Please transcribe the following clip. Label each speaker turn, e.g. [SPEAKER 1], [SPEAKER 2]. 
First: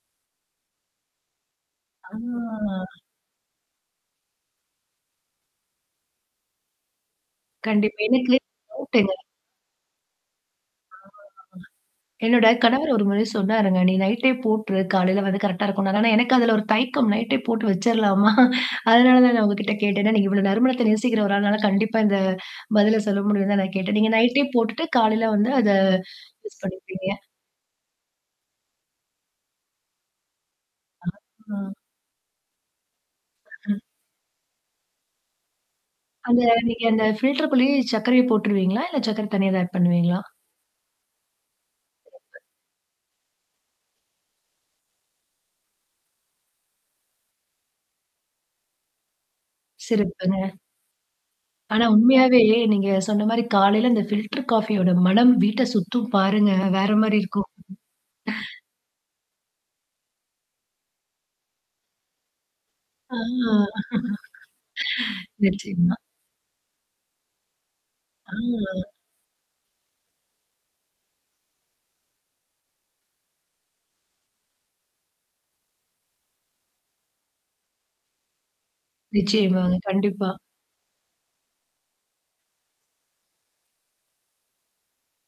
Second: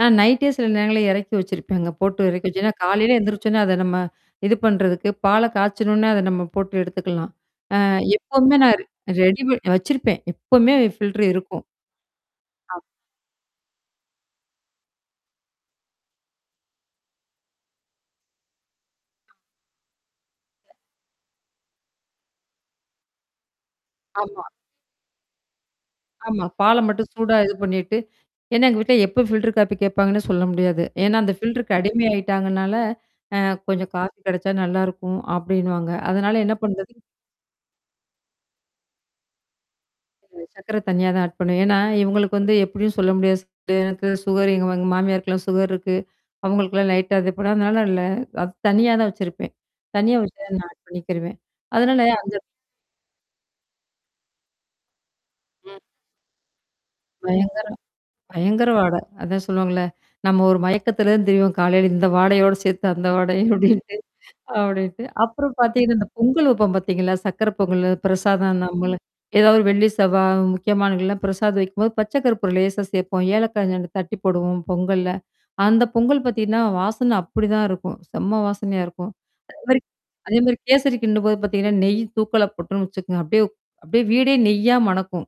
[SPEAKER 1] நான் நைட்டே சில நேரங்கள இறக்கி வச்சிருப்பேங்க
[SPEAKER 2] ஆ.
[SPEAKER 1] போட்டு இறக்கி வச்சோனா காலையில எந்திரிச்சோனா, அத நம்ம இது பண்றதுக்கு, பால்ல காய்ச்சனோன்ன அத நம்ம போட்டு எடுத்துக்கலாம். அ
[SPEAKER 2] கண்டிப்பா. எனக்கு
[SPEAKER 1] எப்பவுமே நான் ர
[SPEAKER 2] டவுட்டுங்க.
[SPEAKER 1] ரெடி பண் வச்சிருப்பேன். எப்பவுமே ஃபில்டர் இருக்கும்.
[SPEAKER 2] [unintelligible] என்னோட
[SPEAKER 1] ஆம்.
[SPEAKER 2] கணவர் ஒரு முறை சொன்னாருங்க. நீ நைட்டே போட்டுரு, காலையில வந்து கரெக்டா இருக்கும்னா. ஆனா, எனக்கு அதுல ஒரு தையக்கம் நைட்டே போட்டு வச்சர்லாமா. அதனால தான் நான் உங்ககிட்ட கேட்டே. ஏன்னா நீங்க இவ்வளோ நறுமணத்த நேசிக்கிற ஒரு ஆள்னால கண்டிப்பா இந்த பதில சொல்ல முடியும் தான் நான் கேட்டேன். நீங்க
[SPEAKER 1] ஆமா.
[SPEAKER 2] நைட்டே போட்டுட்டு காலையில வந்து அத
[SPEAKER 1] ஆமா.
[SPEAKER 2] யூஸ்
[SPEAKER 1] பால்ல
[SPEAKER 2] பண்ணிப்பீங்க.
[SPEAKER 1] மட்டும் சூடா இது பண்ணிட்டு. ஏன்னா எங்க வீட்ல எப்ப ஃபில்டர் காப்பி கேட்பாங்கன்னு சொல்ல முடியாது. ஏன்னா, அந்த
[SPEAKER 2] ம்.
[SPEAKER 1] ஃபில்டர் அடிமை ஆயிட்டாங்கனால. அ கொஞ்சம் காஃபி கிடைச்சா நல்லாயிருக்கும் அப்டின்னுவாங்க. அதனால
[SPEAKER 2] அந்த
[SPEAKER 1] என்ன
[SPEAKER 2] நீங்க
[SPEAKER 1] பண்றது?
[SPEAKER 2] அந்த ஃபில்டர் குள்ளயே சர்க்கரைய போட்டுருவீங்களா? இல்ல சர்க்கர தனியா தான் ஆட் பண்ணுவீங்களா?
[SPEAKER 1] சர்க்கரை தனியா தான் ஆட் பண்ணுவ. ஏன்னா, இவங்களுக்கு வந்து எப்படியும் சொல்ல முடியாது எனக்கு சுகர் எங்க எங்க மாமியாருக்கல்லாம் சுகர் இருக்கு. அவங்களுக்கெல்லாம் லைட்டா அதுப்படதுனால இல்ல, அது தனியா தான் வச்சிருப்பேன். தனியா வச்சு
[SPEAKER 2] சிறப்புங்க.
[SPEAKER 1] நான் ஆ பண்ணிக்கிறுவேன்.
[SPEAKER 2] ஆனா
[SPEAKER 1] அதனால அந்த
[SPEAKER 2] உண்மையாவே நீங்க சொன்ன மாரி காலையில அந்த ஃபில்டர் காஃபியோட மணம் வீட்ட
[SPEAKER 1] ம்.
[SPEAKER 2] சுத்தும் பாருங்க. வேற மாரி இருக்கும்.
[SPEAKER 1] பயங்கரம். பயங்கர வாட. அதான் சொல்லுவாங்கள்ல. நம்ம ஒரு மயக்கத்துலருந்து திரிவோம் காலையில இந்த வாடையோட சேர்த்து அந்த
[SPEAKER 2] ஆ.
[SPEAKER 1] வாடையும் அப்படின்ட்டு. அப்படின்ட்டு. அப்புறம் பார்த்தீங்கன்னா,
[SPEAKER 2] நிச்சயமா.
[SPEAKER 1] இந்த பொங்கல் வைப்போம் பார்த்தீங்களா? சர்க்கர பொங்கல் பிரசாதம் நம்ம
[SPEAKER 2] ஆ.
[SPEAKER 1] ஏதாவது வெள்ளி செவ்வா முக்கியமானங்கள்லாம் பிரசாதம் வைக்கும்போது பச்ச கருப்பூற லேசா சேர்போம். ஏலக்கா [unintelligible] தட்டி போடுவோம் பொங்கல்ல. அந்த பொங்கல் பார்த்தீங்கன்னா வாசனை அப்படிதான் இருக்கும். செம்ம வாசனையா இருக்கும். அது
[SPEAKER 2] நிச்சயமாங்க.
[SPEAKER 1] மாரி
[SPEAKER 2] கண்டிப்பா.
[SPEAKER 1] அதே மாரி கேசரி கின்டும்போது பார்த்தீங்கன்னா, நெய் தூக்கலா போட்டன்னு வச்சுக்கோங்க. அப்டியே அப்டியியே வீடே நெய்யா மணக்கும்.